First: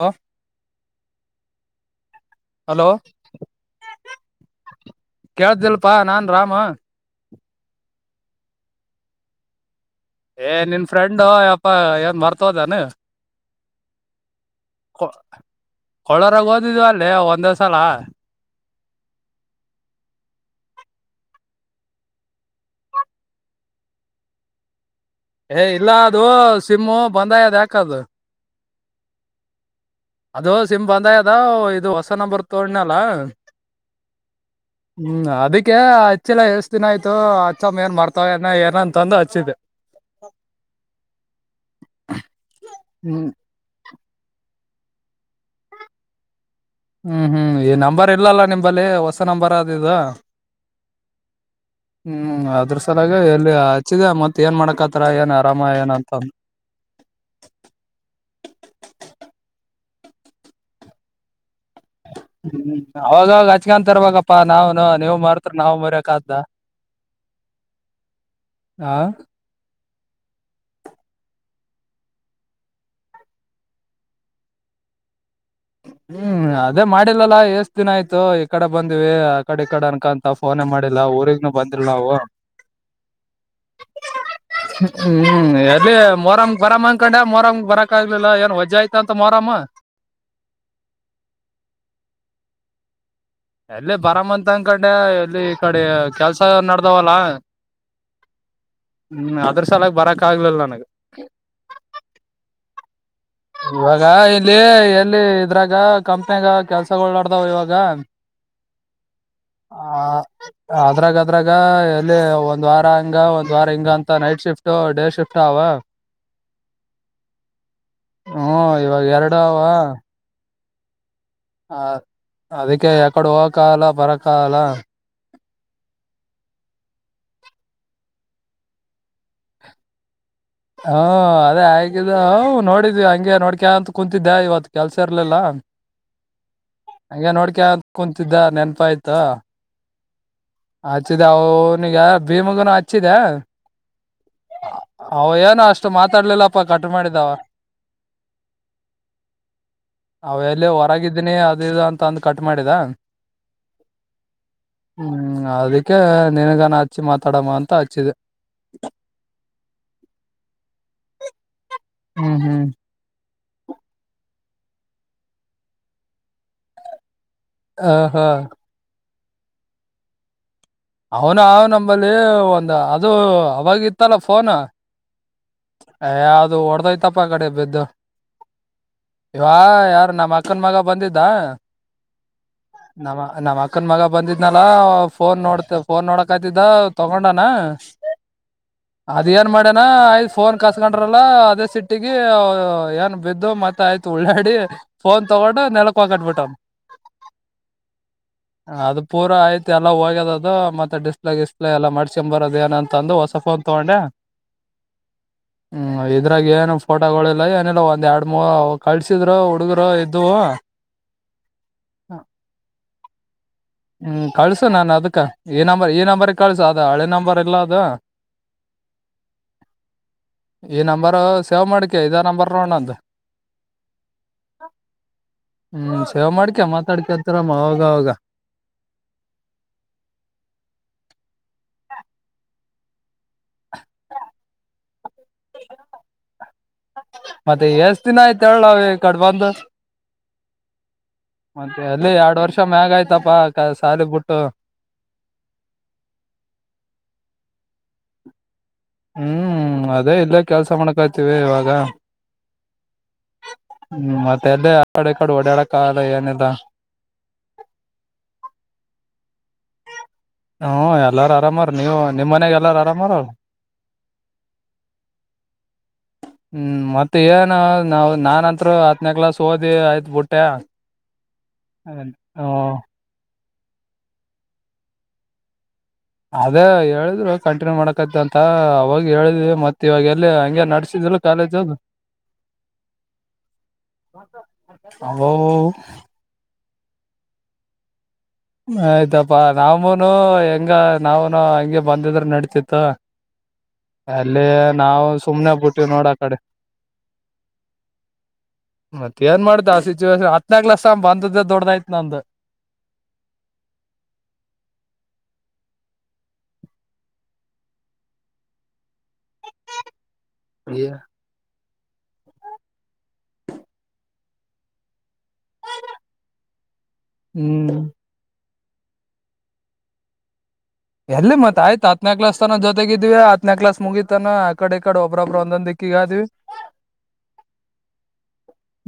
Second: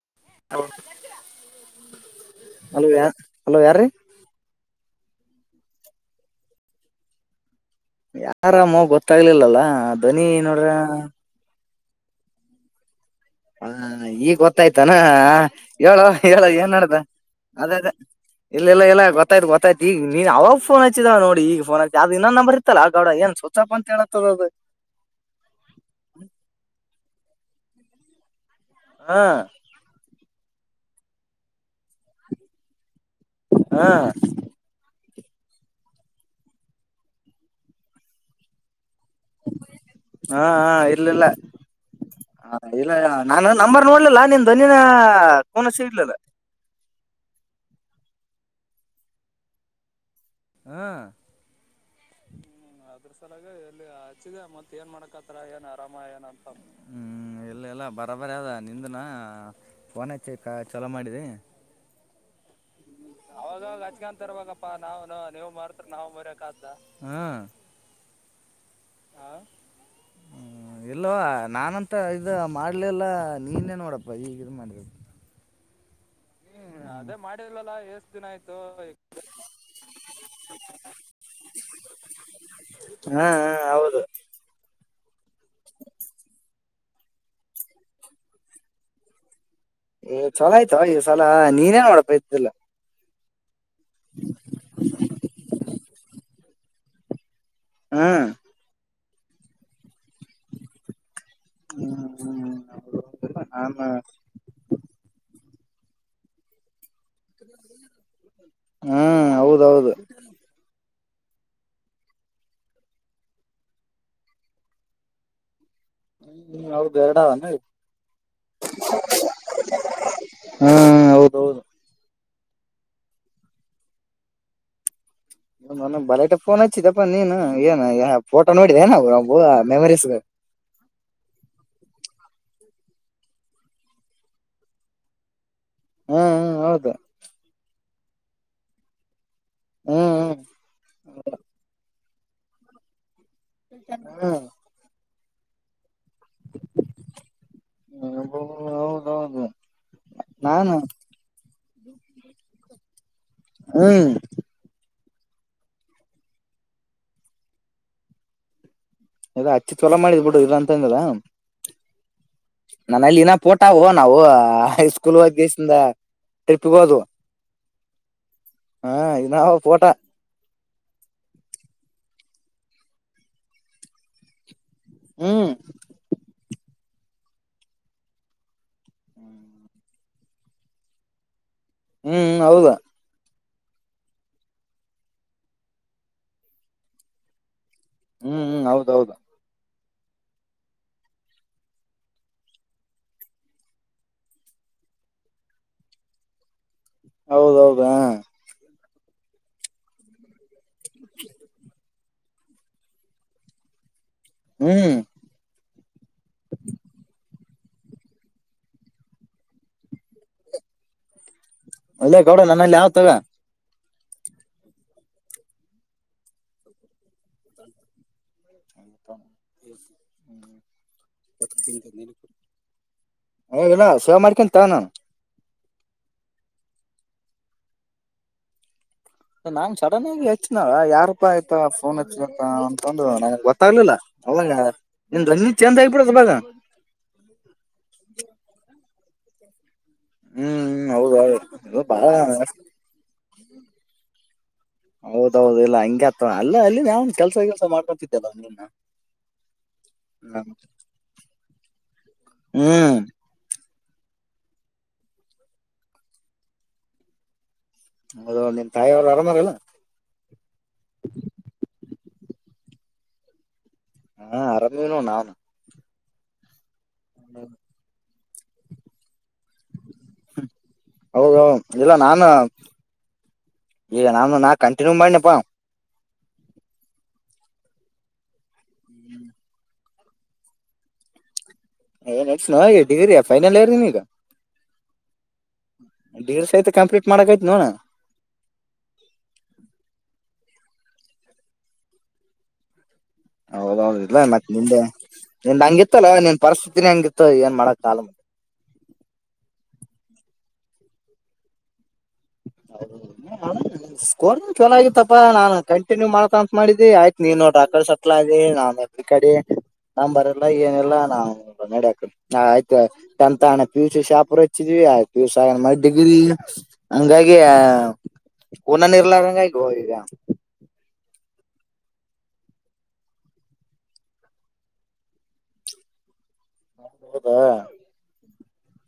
Hello. Hello ಯ hello ಯಾರ್ರೀ. ಕೇಳ್ದಲ್ಪಾ ನಾನ್ ರಾಮ. ಯಾರಾಮ ಗೊತ್ತಾಗ್ಲಿಲ್ಲ. ಏ ನಿನ್ ಫ್ರೆಂಡ್ ಯಪ್ಪ ಏನ್ ಮರ್ತೋಹೋದೆನ್. ಹ ಈಗ ಗೊತ್ತಾಯ್ತಾನ ಹೇಳೋ ಹೇಳ್ ಕೊಳ್ಳರಾಗ ಏನ್ ಓದಿದ್ವ ನಡ್ದ ಅಲ್ಲಿ ಒಂದೇ ಅದೇ ಸಲ ಅದೇ. ಇಲ್ಲ ಇಲ್ಲ ಇಲ್ಲ ಗೊತ್ತಾಯ್ತ ಗೊತ್ತಾಯ್ತ ಈಗ ನೀನ್ ಅವಾಗ ಫೋನ್ ಹಚ್ಚಿದವ ನೋಡ ಈಗ ಫೋನ್ ಅದ ಇನ್ನ ನಂಬರ್ ಇತ್ತಲ್ಲಾ ಗೌಡ ಏನ್ ಚುಚ್ಚಪ್ಪ ಅಂತ ತೇಳತದ ಅದ್. ಏ ಇಲ್ಲ ಅದು ಸಿಮ್ಮು ಬಂದ ಆಗ್ಯದ ಯಾಕ ಅದು. ಹಾ. ಅದು ಸಿಮ್ ಬಂದ ಆಗ್ಯಾದ ಇದು ಹೊಸ ನಂಬರ್ ತೊಂಡ್ನಲ್ಲ. ಹಾ ಹ್ಮ್ ಅದಕ್ಕೆ ಅಚ್ಚಿಲ್ಲ ಎಷ್ಟ ದಿನ ಆಯ್ತು ಅಚ್ಚಮ್ಮ ಏನ್ ಮಾಡ್ತವ ಏನ ಏನ್ ಅಂತಂದ. ಹಾ ಹಾ ಇರ್ಲಿಲ್ಲ ಹ ಇಲ್ಲ ಹ್ಮ್ ನಾನ್ ನಂಬರ್ ನೋಡ್ಲಿಲ್ಲ ನೀನ್ ದನಿನಾ ಕುನಾ ಸಿಗ್ಲಿಲ್ಲ. ಹ್ಮ್ ಹ್ಮ್ ಈ ನಂಬರ್ ಇಲ್ಲಲ್ಲ ನಿಂಬಲ್ಲಿ ಹೊಸ ನಂಬರ್ ಆದ ಇದ. ಹ್ಮ್. ಹ್ಮ್ ಅದ್ರ ಸಲಾಗ ಎಲ್ಲಿ ಹಚ್ಚಿದ್ಯ ಮತ್ತ ಏನ್ ಮಾಡಕತ್ತಾರ ಏನ್ ಆರಾಮ ಏನ ಅಂತದ. [inaudible] ಹ್ಮ್ ಇಲ್ಲ ಇಲ್ಲ ಬರಬರೀ ಆದ ನಿಂದನಾ ಫೋನಚ್ಚಿ ಕ ಚಲೋ ಮಾಡಿದಿ. ಹ್ಮ್ ಅವಾಗವಾಗ ಹಚ್ಕಂತ ಇರ್ಬೇಕ್ಪ ನಾವನು ನೀವು ಮರ್ತ ನಾವು ಮರ್ಯಕ್ ಆತ್ದ. ಹಾ ಆ. ಹ ಇಲ್ಲೊ ನಾನಂತ ಇದ ಮಾಡ್ಲಿಲ್ಲ ನೀನೇ ನೋಡಪ್ಪ ಈಗಿದ ಮಾಡಿದ ಹ್ಮ್ ಅದೇ ಮಾಡಿಲ್ಲಲ್ಲ ಎಸ್ ದಿನ ಆಯ್ತು ಈ ಕಡೆ ಬಂದಿವಿ ಆ ಕಡಿ ಈ ಕಡಿ ಅನ್ಕಂತ. ಫೋನಹೆ ಮಾಡಿಲ್ಲ ಊರಿಗ್ನು ಬಂದಿಲ್ಲ ನಾವು. ಹಾ ಹಾ ಹೌದು. ಹ್ಮ್ ಎಲ್ಲಿ ಮೊರಂಗ್ ಬರಮ್ ಅನ್ಕೊಂಡ್ಯ ಮೊರಂ ಬರಕ್ ಆಗ್ಲಿಲ್ಲ ಏನ್ ವಜ್ಜಿ ಆಯ್ತ ಅಂತ ಮೊರಂ ಏ ಚಲೋ ಆಯ್ತಾ ಈ ಸಲ ನೀನೇ ನೋಡಪ ಇದೀಲ್ಲ. ಎಲ್ಲಿ ಬರಮಂತ ಅನ್ಕಂಡೆ ಎಲ್ಲಿ ಈ ಕಡಿ ಕೆಲ್ಸ ನಡ್ದಾವಲ್ಲ. ಹ್ಮ್. ಹ್ಮ್ ಅದ್ರ ಸಲಗ್ ಬರಕ್ ಆಗ್ಲಿಲ್ಲ ನನಗ್. ಹ್ಮ, ಹ್ಮ ಇವಾಗ ಇಲ್ಲಿ ಎಲ್ಲಿ ಇದ್ರಾಗ ಕಂಪನ್ಯಗ ಕೆಲ್ಸ ಕೆಲ್ಸಗಳಳು ನಡ್ದವ ಇವಾಗ. ಹ್ಮ್ ಹೌದೌದು ಅದ್ರಾಗ ಅದ್ರಾಗ ಎಲ್ಲಿ ಒಂದ್ ವಾರ ಹಂಗ ಒಂದ್ ವಾರ ಹಿಂಗ ಅಂತ ನೈಟ್ ಶಿಫ್ಟ್ ಡೇ ಶಿಫ್ಟ್ ಆವ್. ಹ್ಮ ಹೌದು ಎರಡ ಆವನ್. ಹ್ಮ ಇವಾಗ ಎರಡು ಅವಾ. ಹ ಹ ಹೌದೌದು. ಹ ಅದಕ್ಕೆ ಎಕಡ ಹೋಗಕ ಆಗಲ್ಲ ಬರಕಾಗಲ್ಲ. ಒ ಬಲಾಟೆ ಫೋನ್ ಹಚ್ಚಿದಪ್ಪಾ ನೀನು ಏನ್ ಫೋಟೋ ನೋಡಿದೆ ನ ಒ ಮೆಮರೀಸ್. ಹ್ಮ ಅದೇ ಆಗಿದ್ದ ನೋಡಿದ್ವಿ ಹಂಗೆ ನೋಡ್ಕ ಅಂತ ಕುೂಂತಿದ್ದ್ಯಾ ಇವತ್ ಕೆಲ್ಸ ಇರ್ಲಿಲ್ಲ. ಹ್ಮ ಹ್ಮ್ ಹೌದ. ಹಂಗೆ ನೋಡ್ಕ ಕುತಿದ್ದ ನೆನಪ ಆಯ್ತು. ಹ್ಮ್ ಹ್ಮ್. ಹಚ್ಚಿದೆ ಅವನಿಗೆ ಭೀಮಗನು ಹಚ್ಚಿದೆ. ಹ್ಮ್. ಅವ ಏನೋ ಅಷ್ಟು ಮಾತಾಡ್ಲಿಲ್ಲಪ್ಪ ಕಟ ಮಾಡಿದಾವ. ಹ್ಮ್ ಹೌದೌದು ಅವ ಎಲ್ಲಿ ನಾನು ಹೊರಗಿದ್ದೀನಿ ಅದ ಇದು ಅಂತ ಅಂದು ಕಟ್ ಮಾಡಿದ. ಹ್ಮ್. ಹ್ಮ್ ಅದಕ್ಕೆ ನನ್ಗಾನ ಹಚ್ಚಿ ಮಾತಾಡಮ್ಮ ಅಂತ ಹಚ್ಚಿದೆ. ಇಡ ಅಚ್ಚಿ ಚಲೋ ಮಾಡಿದ್ ಬಿಡು ಇಲ್ಲ ಅಂದ ಅಂದಿಲ್ಲಾ. ಹ್ಮ್ ಹ್ಮ್. ನನಲ್ಲಿನ ಪೋಟವು ನಾವು ಹೈ ಸ್ಕೂಲ್ ಒಗಶಿಂದ ಟ್ರಿಪ್ಗೆ ಹೋದುವು. ಹ ಹ. ಹಾ ಇನ್ನಾವ ಫೋಟಾ. ಅವನ ಅವ ನಂಬಲ್ಲಿ ಒಂದು ಅದು ಅವಾಗ ಇತ್ತಲ್ಲ ಫೋನು. ಹ್ಮ. ಏ ಅದು ಹೊಡದೋಯ್ತಪ್ಪ ಕಡೆ ಬಿದ್ದು ಯವ ಯಾರು ನಮ್ಮ ಅಕ್ ಕ್ಕನ್ ಮಗ ಬಂದಿದ್ದ. ಹ್ಮ್ ಹ್ಮ್ ಹೌದ. ನಮ್ಮ ನಮ್ಮ್ ಅಕ್ಕನ್ ಮಗ ಬಂದಿದ್ನಲ್ಲ ಫೋನ್ ನೋಡ್ತ ಫೋನ್ ನೋಡಕ್ತಿದ್ದ ತಗೊಂಡನ. ಹ್ಮ್ ಹ್ಮ್ ಹೌದೌದ. ಅದ್ ಏನ್ ಮಾಡೇನಾ ಆಯ್ ಫೋನ್ ಕಸ್ಕೊಂಡ್ರಲ್ಲ ಅದೇ ಸಿಟ್ಟಗ ಏನ್ ಬಿದ್ದು ಮತ್ತ ಆಯ್ತು ಉಳ್ಳಾಡಿ ಫೋನ್ ತೊಗೊಂಡ ನೆಲಕ್ಕ ಒಗಟ್ ಬಿಟ್ಟ್ನ. ಹೌದೌದ [inaudible] ಅದು ಪೂರಾ ಐಥ ಎಲ್ಲ ಹೋಗ್ಯದ ಅದು ಮತ್ತ ಡಿಸ್ಪ್ಲೇಡಿಸ್ಲೇ ಎಲ್ಲ ಮಾಡಕೊಂಬ ಬರದ ಏನ ಅಂದು ಹೊಸಾ ಫೋನ್ ತಗೊಂಡೆ. ಹ್ಮ್. ಹ್ಮ್ ಇದ್ರಾಗ ಏನು ಫೋಟೋಗಳಿಲ್ಲ ಏನಿಲ್ಲ ಒಂದ್ ಎರಡ್ ಮೂರ್ ಕಳಸಿದ್ರು ಹುಡುಗರು ಇದವು. ಅಲ್ಲೇ ಗೌಡ ನನ್ನಲ್ಲಿ ಯಾವ ತಗ ಹ್ಮ್ ಕಳ್ಸು ನಾನ್ ಅದಕ ಈ ನಂಬರ್ ಈ ನಂಬರ್ ಕಳ್ಸು ಅದ ಹಳೆ ನಂಬರ್ ಇಲ್ಲ ಅದು. [inaudible] ಈ ನಂಬರ್ ಸೇವ್ ಮಾಡ್ಕ ಇದೇ ನಂಬರ್ ನೋಡ ನಂದ. ಏ ಇಲ್ಲಾ ಸೇವೆ ಮಾಡ್ಕೊಂತನ ತುಗೋ ನಾನ್. ಹ್ಮ್ ಸೇವ ಮಾಡ್ಕ ಮಾತಾಡ್ಕತರಮ್ಮ ಅವಾಗ ಅವಾಗ. ನಾನ ಸಡನ್ ಆಗಿ ಹೆಚ್ಚನಾವ ಯಾರಪ್ಪ ಆಯ್ತಾ ಫೋನ್ ಹಚ್ಚ ಅಂತಂದು ನಮಗ್ ಗೊತ್ತಾಗ್ಲಿಲ್ಲ. ಅವಾಗ ನಿನ್ನ ದನಿ ಚಂದ ಆಗಬಿತ್ತದ ಇವಾಗ. ಮತ್ತೆ ಎಷ್ಟ ದಿನ ಆಯ್ತ ಹೇಳ ನಾವ್ ಈಕಡೆ ಬಂದ. ಹ್ಮ್ ಹೌದ ಮತ್ತೆ ಹೌದು ಬಾಳ ಅಲ್ಲಿ ಎರಡ್ ವರ್ಷ ಮ್ಯಾಗ ಆಯ್ತಪ ಸಾಲಿಗ್ ಬಿಟ್ಟು. ಹೌದೌದು ಇಲ್ಲ ಹಂಗ ಅತ ಅಲ್ಲ ಅಲ್ಲಿ ನಾವನ್ ಕೆಲ್ಸ ಕೆಲ್ಸ ಮಾಡ್ಕೊತಿದ್ದಲ್ಲನ್ನ. ಹ್ಮ್ ಅದೇ ಇಲ್ಲೇ ಕೆಲ್ಸ ಮಾಡ್ಕಾಯತಿವಿ ಇವಾಗ ಹ್ಮ್ ಹ್ಮ್ ಮತ್ತೆ ಅದೇ ಆಡೆ ಈ ಕಡೆ ಓಡಾಡಕ್ಕಲ್ಲ ಏನಿಲ್ಲ ಹೌದು ನಿನ್ ತಾಯಿ ಅವ್ರು ಆರಾಮಾರಲ್ಲಾ ಹ್ಞೂ ಎಲ್ಲಾರು ಆರಾಮಾರ ನೀವು ನಿಮ್ಮ ಮನೆಯಾಗ ಎಲ್ಲಾರು ಆರಾಮಾರ ಅಲ್ಲ ಹಾ ಆರಾಮದೇವ ನಾನು [inaudible] ಹ್ಮ್ ಮತ್ತೆ ಏನ ನಾವ ನಾನತ್ರ ಹತ್ನ ಕ್ಲಾಸ್ ಓದಿ ಆಯ್ತ ಬುಟ್ಯ ಹೌದ [unintelligible] ಹು ಯಾ ನಂದ ನಾ ಕಂಟಿನ್ಯೂ ಮಾಡನಪ್ಪಾ ಅದೇ ಹೇಳಿದ್ರು ಕಂಟಿನ್ಯೂ ಮಾಡಕತ ಅಂತ ಅವಾಗ ಹೇಳಿದ್ವಿ ಮತ್ತೆ ಇವಾಗ ಎಲ್ಲ ಹಂಗೆ ನಡ್ಸಿದಿಲ್ಲ ಕಾಲೇಜ್ ಅದು [unintelligible] ಫೈನಲ್ಲ ಇಯರ ನೀನ ಈಗ ಅವು ಡಿಗ್ರಿ ಸತೇ ಕಂಪ್ಲೀಟ್ ಮಾಡಕ ಐತ ಅಣ್ಣ ಆಯ್ತಪ್ಪಾ ನಾಮನು ಹೆಂಗ ನಾಾವನು ಹಂಗೆ ಬಂದಿದ್ರ ನಡ್ತಿತ್ತು. ಹೌದೌ ಹೌದ ಇಲ್ಲ ಮತ್ ನಿಂದೆ ಸುಮ್ನೆ ನಿನ್ ಬಿಟ್ಟಿವ್ ನೋಡ ಹಂಗಿತ್ತಲ್ಲ ಆ ಕಡೆ ನಿನ್ ಪರಿಸ್ಥತಿನಿ ಹಂಗಿತ್ತ ಏನ ಮಾಡಕ್ ಆಗಲ್ಲ. ಮತ್ತ ಏನ್ ಮಾಡತ ಆ ಸಿಚುವೇೇಶನ್ ಹತ್ನ ಕ್ಲಾಸ್ ಬಂದದ ದೊಡಯ್ತ ನಂದ [unintelligible] ಹೌದು ಸ್ಕೋರ್ ಚಲ ಆಗತ್ತಪ್ಪಾ ನಾ ಕಂಟನ್ಯೂ ಮಾಡತ ಅಂತ್ ಮಾಡಿದಿ ಆಯ್ತ್ ನೀನ್ ನೋಡ್ರ ಆ ಕಡೆ ಸಟ್ಲ ಆದಿ ನಾನ ಈ ಕಡೆ ನಂಬರ್ ಇಲ್ಲ ಏನೆಲ್ಲಾ ನಾವು ನಡ ಹಾಕ ಹಾ ಆಯ್ತು ಟೆತ್ತ ಪಿ ಯು ಸಿ ಶಾಪರ್ ಹಚ್ಚಿದ್ವಿ ಹಾ ಪಿ ಯು ಸಿ ಆಗ ಮ್ಯಾಲ ಡಿಗ್ರಿ. ಹಂಗಾಗಿ ಹ್ಮ್ [inaudible] ಕೂನ ನಿರ್ಲಾರಂಗ ಆಗೋ ಈಗ ಎಲ್ಲಿ ಮತ್ತ ಆಯ್ತ ಹತ್ನೇ ಕ್ಲಾಸ್ ತನಾ ಜೊತೆಗಿದ್ವಿ ಹತ್ತನೇ ಕ್ಲಾಸ್ ಮುಗಿತನ ಅ ಕಡೆ ಈ ಕಡೆ ಒಬ್ಬೊಬ್ಬರುಂದ ದಿಕ್ಕಿಗೆ ಆದ್ವಿ [inaudible] ಹೌದಾ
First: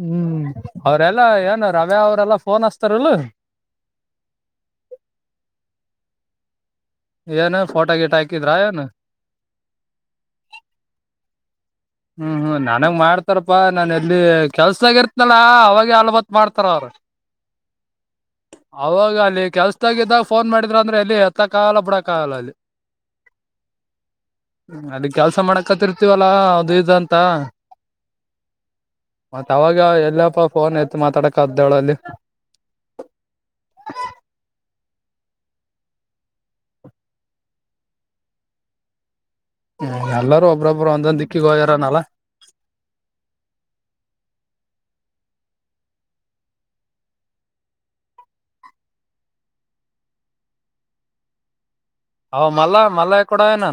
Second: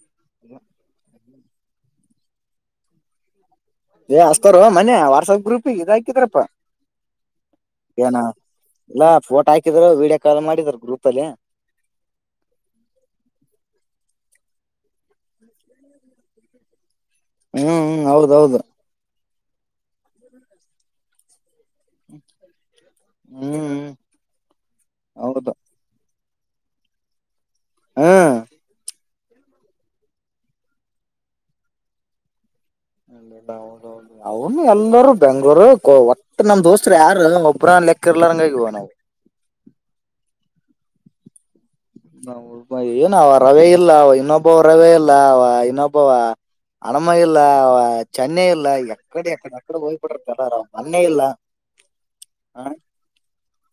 ಹ್ಮ್ ಅವ್ರಲ್ಲಾ ಏನ್ ರವ್ಯಾ ಅವ್ರಲ್ಲಾ ಫೋನ್ ಹಸ್ತಾರಲ್ಲ. ಏ ಹಚ್ಚತಾರ ಮನೆ ವಾಟ್ಸಪ್ ಗ್ರೂಪ್ ಇದ ಹಾಕಿದ್ರಪ್ಪಾ. ಏನ್ ಫೋಟೋ [inaudible] ಗಿಟ ಏನ ಹಾಕಿದ್ರ ಏನ್ ಇಲ್ಲ ಫೋಟೋ ಹಾಕಿದರು ವಿಡಿಯೋ ಕಾಲ್ ಮಾಡಿದರು ಗ್ರೂಪ ಅಲ್ಲಿ ಹ್ಮ ನನಗ ಮಾಡ್ತಾರಪ್ಪಾ ನಾನ ಎಲ್ಲಿ ಕೆಲ್ಸದಾಗ ಇರ್ತನಲ್ಲ ಅವಾಗ ಅಲ್ಬತ್ ಮಾಡ್ತಾರ ಅವ್ರು [inaudible] ಹ್ಮ್ ಹೌದ ಹೌದ ಅವಾಗ ಅಲ್ಲಿ ಕೆಲ್ಸದಾಗಿದ್ದಾಗ ಫೋನ್ ಮಾಡಿದ್ರ ಅಂದ್ರೆ ಅಲ್ಲಿ ಎತ್ತಕ್ ಆಗಲ್ಲ ನೋಡಕ್ಕಾಗಲ್ಲಲ್ಲಿ ಹ್ಮ್ ಹ್ಮ್ [inaudible] ಅದ ಕೆಲ್ಸ ಹೌದು ಮಾಡಕತಿರ್ತೀವಲ್ಲಾ ಅದು ಇದು ಅಂತ... ಹ್ಮ್ಮ್ ಅವಾಗ ಎಲ್ಲಪ್ಪ ಫೋನ್ ಎತ್ತ ಮಾತಾಡಕ್ದಳ ಅಲ್ಲಿ. [inaudible] ಅವ್ನು ಎಲ್ಲರೂ ಬೆಂಗಳೂರ ಗೋವಾ ಒಟ್ಟ ನಮ್ ದೋಸ್ತರು ಯಾರ ಒಬ್ರ ಲೆಕ್ಕ ಇರ್ಲಂಗಗವ ನಾವು ಹ್ಮ್ ಎಲ್ಲರೂ ಒಬ್ಬೊಬ್ರು ಒಂದೊಂದ ದಿಕ್ಕಿ ಗೋಯಾರನಲ್ಲ ನಾ ಏನ ಅವ ರವಿ ಇಲ್ಲ ಅವ ಇನ್ನೊಬ್ಬವ ರವಿ ಇಲ್ಲ ಅವ ಇನ್ನೊಬ್ಬವ ಹನಮ ಇಲ್ಲ ಅವ ಚೆನ್ನೈ ಇಲ್ಲ ಎಕಡೆ ಎಕಡೆ ಮಡೆ ಹೋಗ್ಬಿಟ್ಟಿತಾರ ಆರಾಮ್ ಮೊನ್ನೆ ಇಲ್ಲ ಹ ಮಲ್ಲ ಮಲ್ಲಯ ಕೂಡ ಏನ್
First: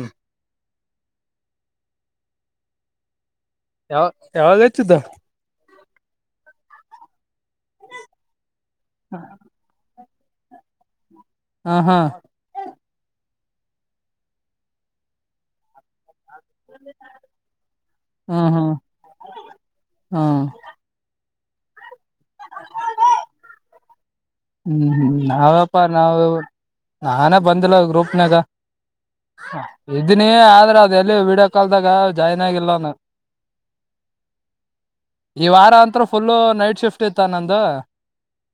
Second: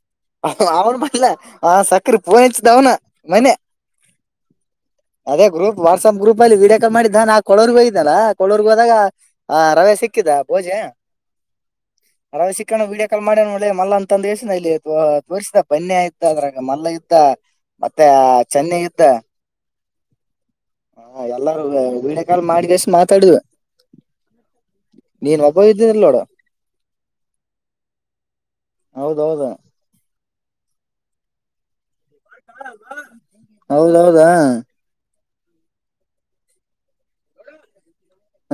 ಅವ್ನು ಬಲ್ಲ ಆ ಸಕ್ರೆ ಪೋನ್ ಇಚ್ಚ್ದ ಅವ್ನ ಮನ್ನೆ ಯಾವ ಯಾವಾಗ ಹೆಚ್ಚಿದ್ದ ಅದೇ ಗ್ರೂಪ್ ವಾಟ್ಸಪ್ ಗ್ರೂಪ್ಲ್ಲಿ ವಿಡಿಯೋ ಕಾಲ ಮಾಡಿದ್ದ ನಾನ ಆ ಕೊಳೂರುಗೆ ಹೋಗಿದನಲ್ಲ ಕೊಳೂರುಗೆ ಹೋದಾಗ ಹ ರವೆ ಸಿಕ್ಕಿದ ಭೋಜೆ ಹಾ ಹಾ. ಅರ ಸಿಕ್ಕಣ ವೀಡಿಯೋ ಕಾಲ್ ಮಾಡಣೆ ಮಲ್ಲ ಅಂದಸ ಇ ತೋರಿಸ್ ಬನ್ನಿಯತ ಇದ್ದ ಅದ್ರಾಗ ಮಲ್ಲ ಇದ್ದ ಮತ್ತೆ ಚೆನ್ನ ಇದ್ದ. ಹಾ. ಹ ಎಲ್ಲಾರೂ ವೀಡಿಯೋ ಕಾಲ್ ಮಾಡಿ ಕಸಿ ಮಾತಾಡಿದು. ಹ್ಮ್ ಹ್ಮ್ ಒಬ್ಬ ನಾವಪ್ಪಾ ಇದ್ದಿದ್ದಿಲ್ಲ ನೋಡು ನಾವು ನಾನೇ ಬಂದಿಲ್ಲ ಗ್ರೂಪ್ನಾಗ. ಹೌದೌದ. ಇದನಿ ಆದ್ರ ಅದ ಎಲ್ಲಿ ವಿಡಿಯೋ ಕಾಲ್ದಾಗ. ಜಾಯಿನ್ ಆಗಿಲ್ಲ ನಾನ್. ಹೌದೌದಾ ಈ ವಾರ ಅಂತ್ರ ಫುಲ್ ನೈಟ್ ಶಿಫ್ಟ್ ಇತ್ತ ನಂದು.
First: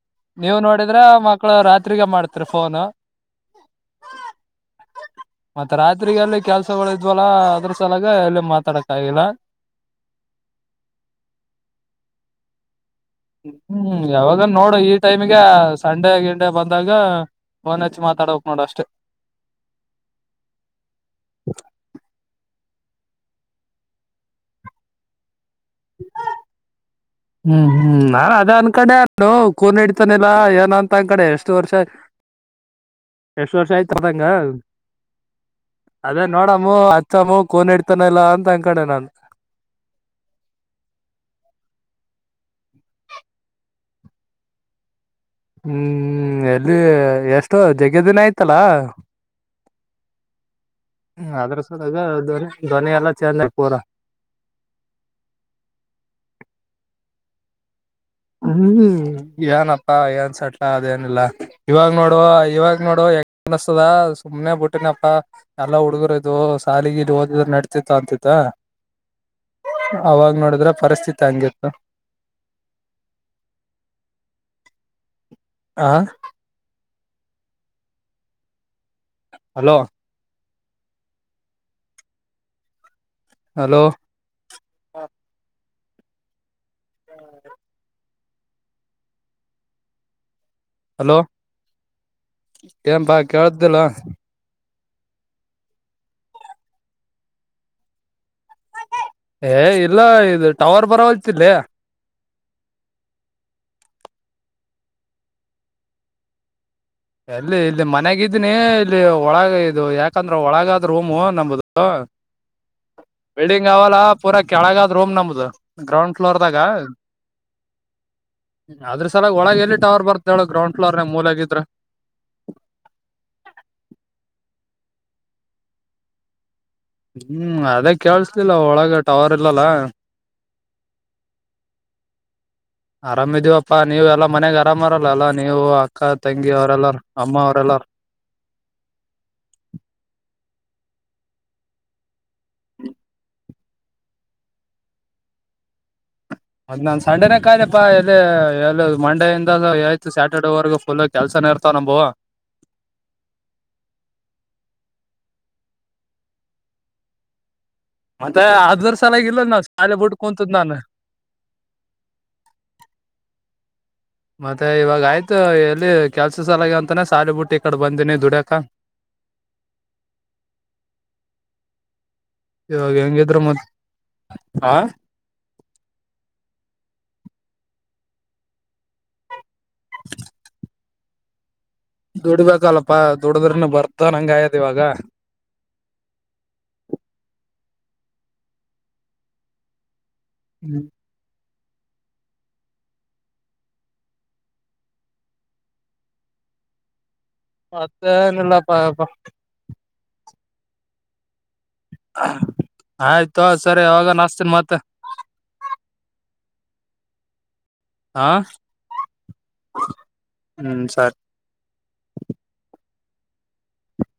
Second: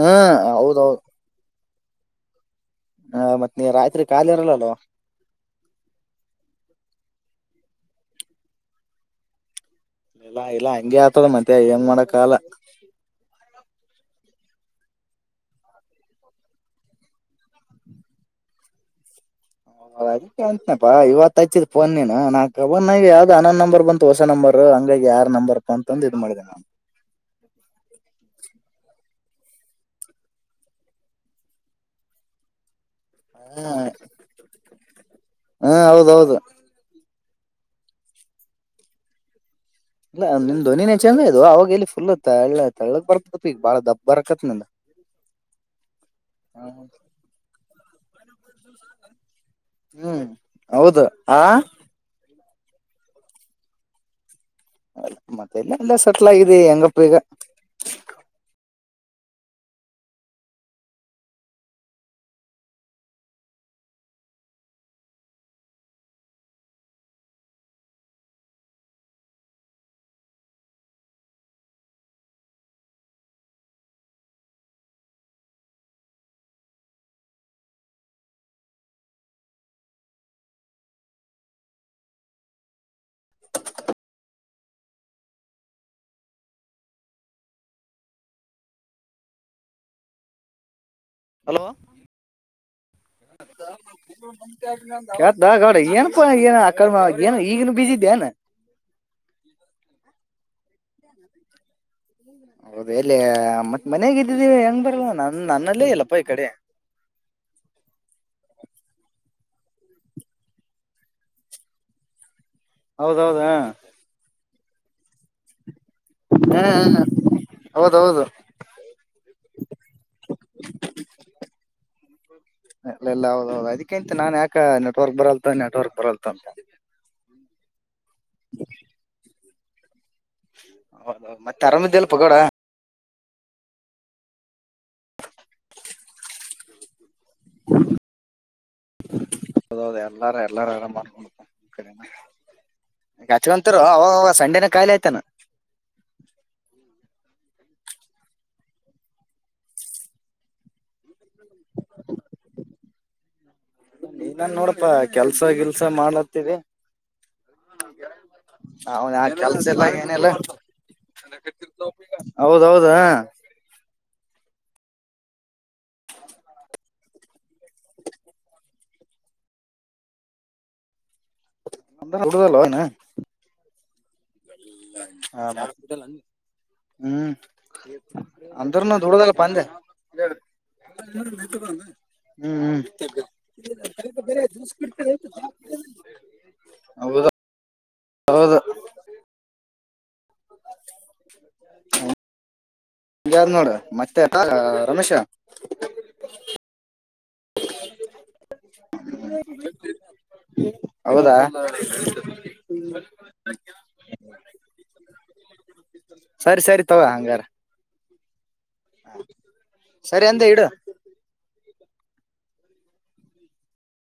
ಹಾ ನೀವು ಹೌದೌದು ನೋಡಿದ್ರೆ ಮಕ್ಳು ರಾತ್ರಿಗೆ ಮಾಡ್ತರಿ ಫೋನು. ಹ ಮತ್ತ ನೀ ರಾತ್ರಿ ಕಾಲಿ ಇರಲ್ಲಲ್ವಾ. ಮತ್ತೆ ರಾತ್ರಿಗೆ ಅಲ್ಲಿ ಕೆಲ್ಸಗಳ ಇದ್ವಲ್ಲ ಅದ್ರ ಸಲವಾಗ ಎಲ್ಲಿ ಮಾತಾಡಕ್ ಆಗಿಲ್ಲ. ಇಲ್ಲಾ ಇಲ್ಲಾ ಹಂಗೆ ಆತದ ಮತ್ತ ಏನ್ ಮಾಡಕ್ ಆಗಲ್ಲ. ಹ್ಮ್ ಯಾವಾಗನ ನೋಡು ಈ ಟೈಮಗ ಸಂಡೆ ಗಿಂಡೆ ಬಂದಾಗ. ಫೋನ್ ಹಚ್ಚಿ ಮಾತಾಡೋಕ್ ನೋಡ ಅಷ್ಟೇ. ಓಹ್ ಅದಕ್ಕೆ ಅಂತನಪ್ಪಾ ಇವತ್ ಹಚ್ಚಿದ್ ಫೋನ್ ನೀನು ನಾಕ್ ಕಬ ನ ಯಾವ್ದ್ ಅನೋನ ನಂಬರ್ ಬಂತ ಹೊಸ ನಂಬರ್ ಹಂಗಾಗಿ ಯಾರ್ ನಂಬರ್ಪ್ಪಾ ಅಂತಂದ ಇದ್ ಮಾಡಿದೆ ನಾನ. ಹ್ಮ್ ಹ್ಮ್ ನಾನ್ ಅದ ಅಂದ ಕಡೆ ಅದು ಕೂನ್ ಇಡ್ತಾನಿಲ್ಲಾ ಏನ ಅಂತ ಅಕಡೆ ಎಷ್ಟು ವರ್ಷ ಆಯ ಎಷ್ಟ ವರ್ಷ ಆಯ್ತಾರದಂಗ ಹಾ ಅದೇ ಹೌದೌದು ನೋಡ ಮು ಅಚ್ಚಮ್ಮ ಕೋನ್ ಇಡ್ತಾನಲ್ಲ ಅಂತ ಅಕಡೆೆ ನಾನ್ ಇಲ್ಲ ನಿಮ ಧ್ವನಿನೇ ಚೇಂಜ್ ಆಗೇದ ಓ ಅವಾಗ ಎಲ್ಲಿ ಫುಲ್ ತಳ್ಳ ತಳ್ಳಳಕ್ ಬರ್ತಪ್ಪ ಈಗ ಬಾಳ ದಪ್ಪ ಬರಕತ್ತು ನಿಂದು. ಹ್ಮ್ ಎಲ್ಲಿ ಎಷ್ಟೋ ಜಗ್ಗದಿನ ಆಯ್ತಲ್ಲ. ಹ್ಮ್ ಹೌದು ಆ. ಈಗ ಧ್ವನಿ ಧ್ವನಿ ಎಲ್ಲ ಚೇಂಜ್ ಪೂರಾ. ಅ ಮತ್ತೆಲ್ಲ ಎಲ್ಲ ಸೆಟ್ಲ್ ಆಗಿದೆ ಹೆಂಗಪ್ಪ ಈಗ. ಹ್ಮ್ ಏನಪ್ಪಾ ಏನ್ ಸೆಟ್ಲ ಅದೇನಿಲ್ಲಾ. ಇವಾಗ ನೋಡು ಇವಾಗ ನೋಡು ಹೆಂಗ ಅನಸ್ತದ ಸುಮನೆ ಬಿಟ್ಟಿನಪ್ಪ. ಎಲ್ಲಾ ಹುಡುಗರು ಇದು ಸಾಲಿ ಗಿಲಿ ಓದಿದ್ರ ನಡ್ತಿತ್ತ ಅಂತ ಇತ್ತ್. ಅವಾಗ ನೋಡಿದ್ರೆ ಪರಿಸ್ಥಿತಿ ಹಂಗಿತ್ತ. ಆ. ಹಲೋ. ಹಲೋ. [inaudible] ಹಲೋ ಏನಪಾ ಕೇಳತ್ತ ಇಲ್ಲೋ. ಕೇಳತ್ತ ಗೌಡ ಏನ್ ಪ ಏನು ಆಕಡೆ ಮಾ ಏನು ಈಗನು ಬೀಜಿದ್ದೆ ನ್. ಏ ಇಲ್ಲ ಇದು ಟವರ್ ಬರವಲ್ತ ಇಲ್ಲಿ. ಹೌದು ಎಲ್ಲಿ ಮತ್ ಮನಯಾಗ ಇದ್ದಿದ್ದೀವಿ ಹೆಂಗ್ ಬರಲ್ವ ನನ್ ನನ್ನಲ್ಲೇ ಇಲ್ಲಪ್ಪ ಈ ಕಡೆ. ಎಲ್ಲಿ ಇಲ್ಲಿ ಮನ್ಯಾಗ ಇದ್ದೀನಿ ಇಲ್ಲಿ ಒಳಗ ಇದು ಯಾಕಂದ್ರೆ ಒಳಗಾದ ರೂಮು ನಮ್ಮದು. ಹೌದೌದ ಬಿಲ್ಡಿಂಗ್ ಅವಲ್ಲ ಪೂರಾ ಕೆಳಗಾದ್ ರೂಮ್ ನಮ್ದ ಗ್ರೌಂಡ್ ಫ್ಲೋ ಫ್ಲೋರ್ದಾಗ. ಹಾ ಹೌದೌದು. ಆದ್ರ ಸಲ ಒಳಗೆ ಎಲ್ಲಿ ಟವರ್ ಬರತ್ತ್ ಹೇಳು ಗ್ರೌಂಡ್ಫ್ಲೋರ್ ನ ಮೂಲ್ಯಾಗ ಇದ್ರ. ಲ್ಲ ಎಲ್ಲ ಹೌದೌದು ಅದಕ್ಕಿಂತ ನಾನ್ ಯಾಕ ನೆಟ್ವರ್ಕ್ ಬರಲ್ತ್ ನೆಟ್ವರ್ಕ್ ಬರಲ್ತ ಅಂತ. ಹ್ಮ್ ಅದೇ ಕೇಳ್ಸಲಿಲ್ಲ ಒಳಗ ಟವರ್ ಇಲ್ಲಲ್ಲ. ಹೌ ಮತ್ತೆ ಅರಾಮ್ದಲ್ಲಿ ಪ ಗೌಡಾ ಅರಾಮ್ ಇದೀವಪ್ಪಾ ನೀವ ಎಲ್ಲಾ ಮನಾಗ ಆರಾಮ್ರಲ್ಲ ಎಲ್ಲಾ ನೀವು ಅಕ್ಕ ತಂಗಿ ಅವರೆಲ್ಲಾರ ಅಮ್ಮ ಅವರೆಲ್ಲಾ ಹೌದೌದ ಎಲ್ಲಾರು ಎಲ್ಲಾರು ಆರಾಮ್ ಅವ್ರು ಗಚವಂತರು ಅವ ಸಂಡೆನ ಕಾಯಿ ಆಯ್ತಾನ ಅದ್ ನಾನ್ ಸಂಡೇನ ಕಾಯಿಪ್ಪಾ ಎಲ್ಲಿ ಎ ಮಂಡೆಯಿಂದ ಆಯ್ತು ಸ್ಯಾಟರ್ಡೇವರೆಗ ಫುಲ್ ಆ ಕೆಲ್ಸನ ಇರ್ತಾವ ನಂಬು ನೀನ್ ನೋಡಪಾ ಕೆಲ್ಸ ಗಿಲ್ಸ ಮಾಡತ್ತೇವಿ ಮತ್ತೆ ಅದ್ರ ಹ ಸಲಾಗಿಲ್ಲ ನಾವ್ ಕೆಲಸ ಶಾಲೆ ಬಿಟ್ಟ ಎನೀಲ್ಲಾ ಕುಂತದ್ ನಾನು ಹೌದೌದಾ ಮತ್ತೆ ಇವಾಗ ಆಯ್ತು ಎಲ್ಲಿ ಕೆಲ್ಸ ಸಾಲಗ ಅಂತಾನ ಸಾಲಿಬುಟ್ಟಿ ಈ ಕಡೆ ಬಂದಿನಿ ದುಡ್ಯಾಕ ದುಡ್ದಲ್ವ ಏನ ಇವಾಗ ಹೆಂಗಿದ್ರೆ ಮ ಹಾ ಹ ಹ್ಮ್ ಅಂದ್ರನು ದುಡದಲ್ಲಪ್ ಅಂದೆ ಹ್ಮ್ ಹ್ಮ್ ದುಡ್ಬೇಕಲ್ಲಪ್ಪಾ ದುಡಿದ್ರನು ಬರ್ತ ಹಂಗ ಆಯದ ಇವಾಗ ಹೌದು ಹೌದು ಹ್ಮ ಯಾರ ನೋಡ ಮತ್ತೆ ಆ ರಮೇಶ ಮತ್ತೆ ಏನಿಲ್ಲಪ್ಪ ಪಾ ಹೌದಾ ಆಯ್ತು ಸರಿ ಅವಾಗ ನಾಸ್ತೀನ ಮತ್ತೆ ಸರಿ ಸರಿ ತಗೋ ಹಂಗಾರ ಆ ಹ ಸರಿ ಅಂದೆ ಇಡು ಸರಿ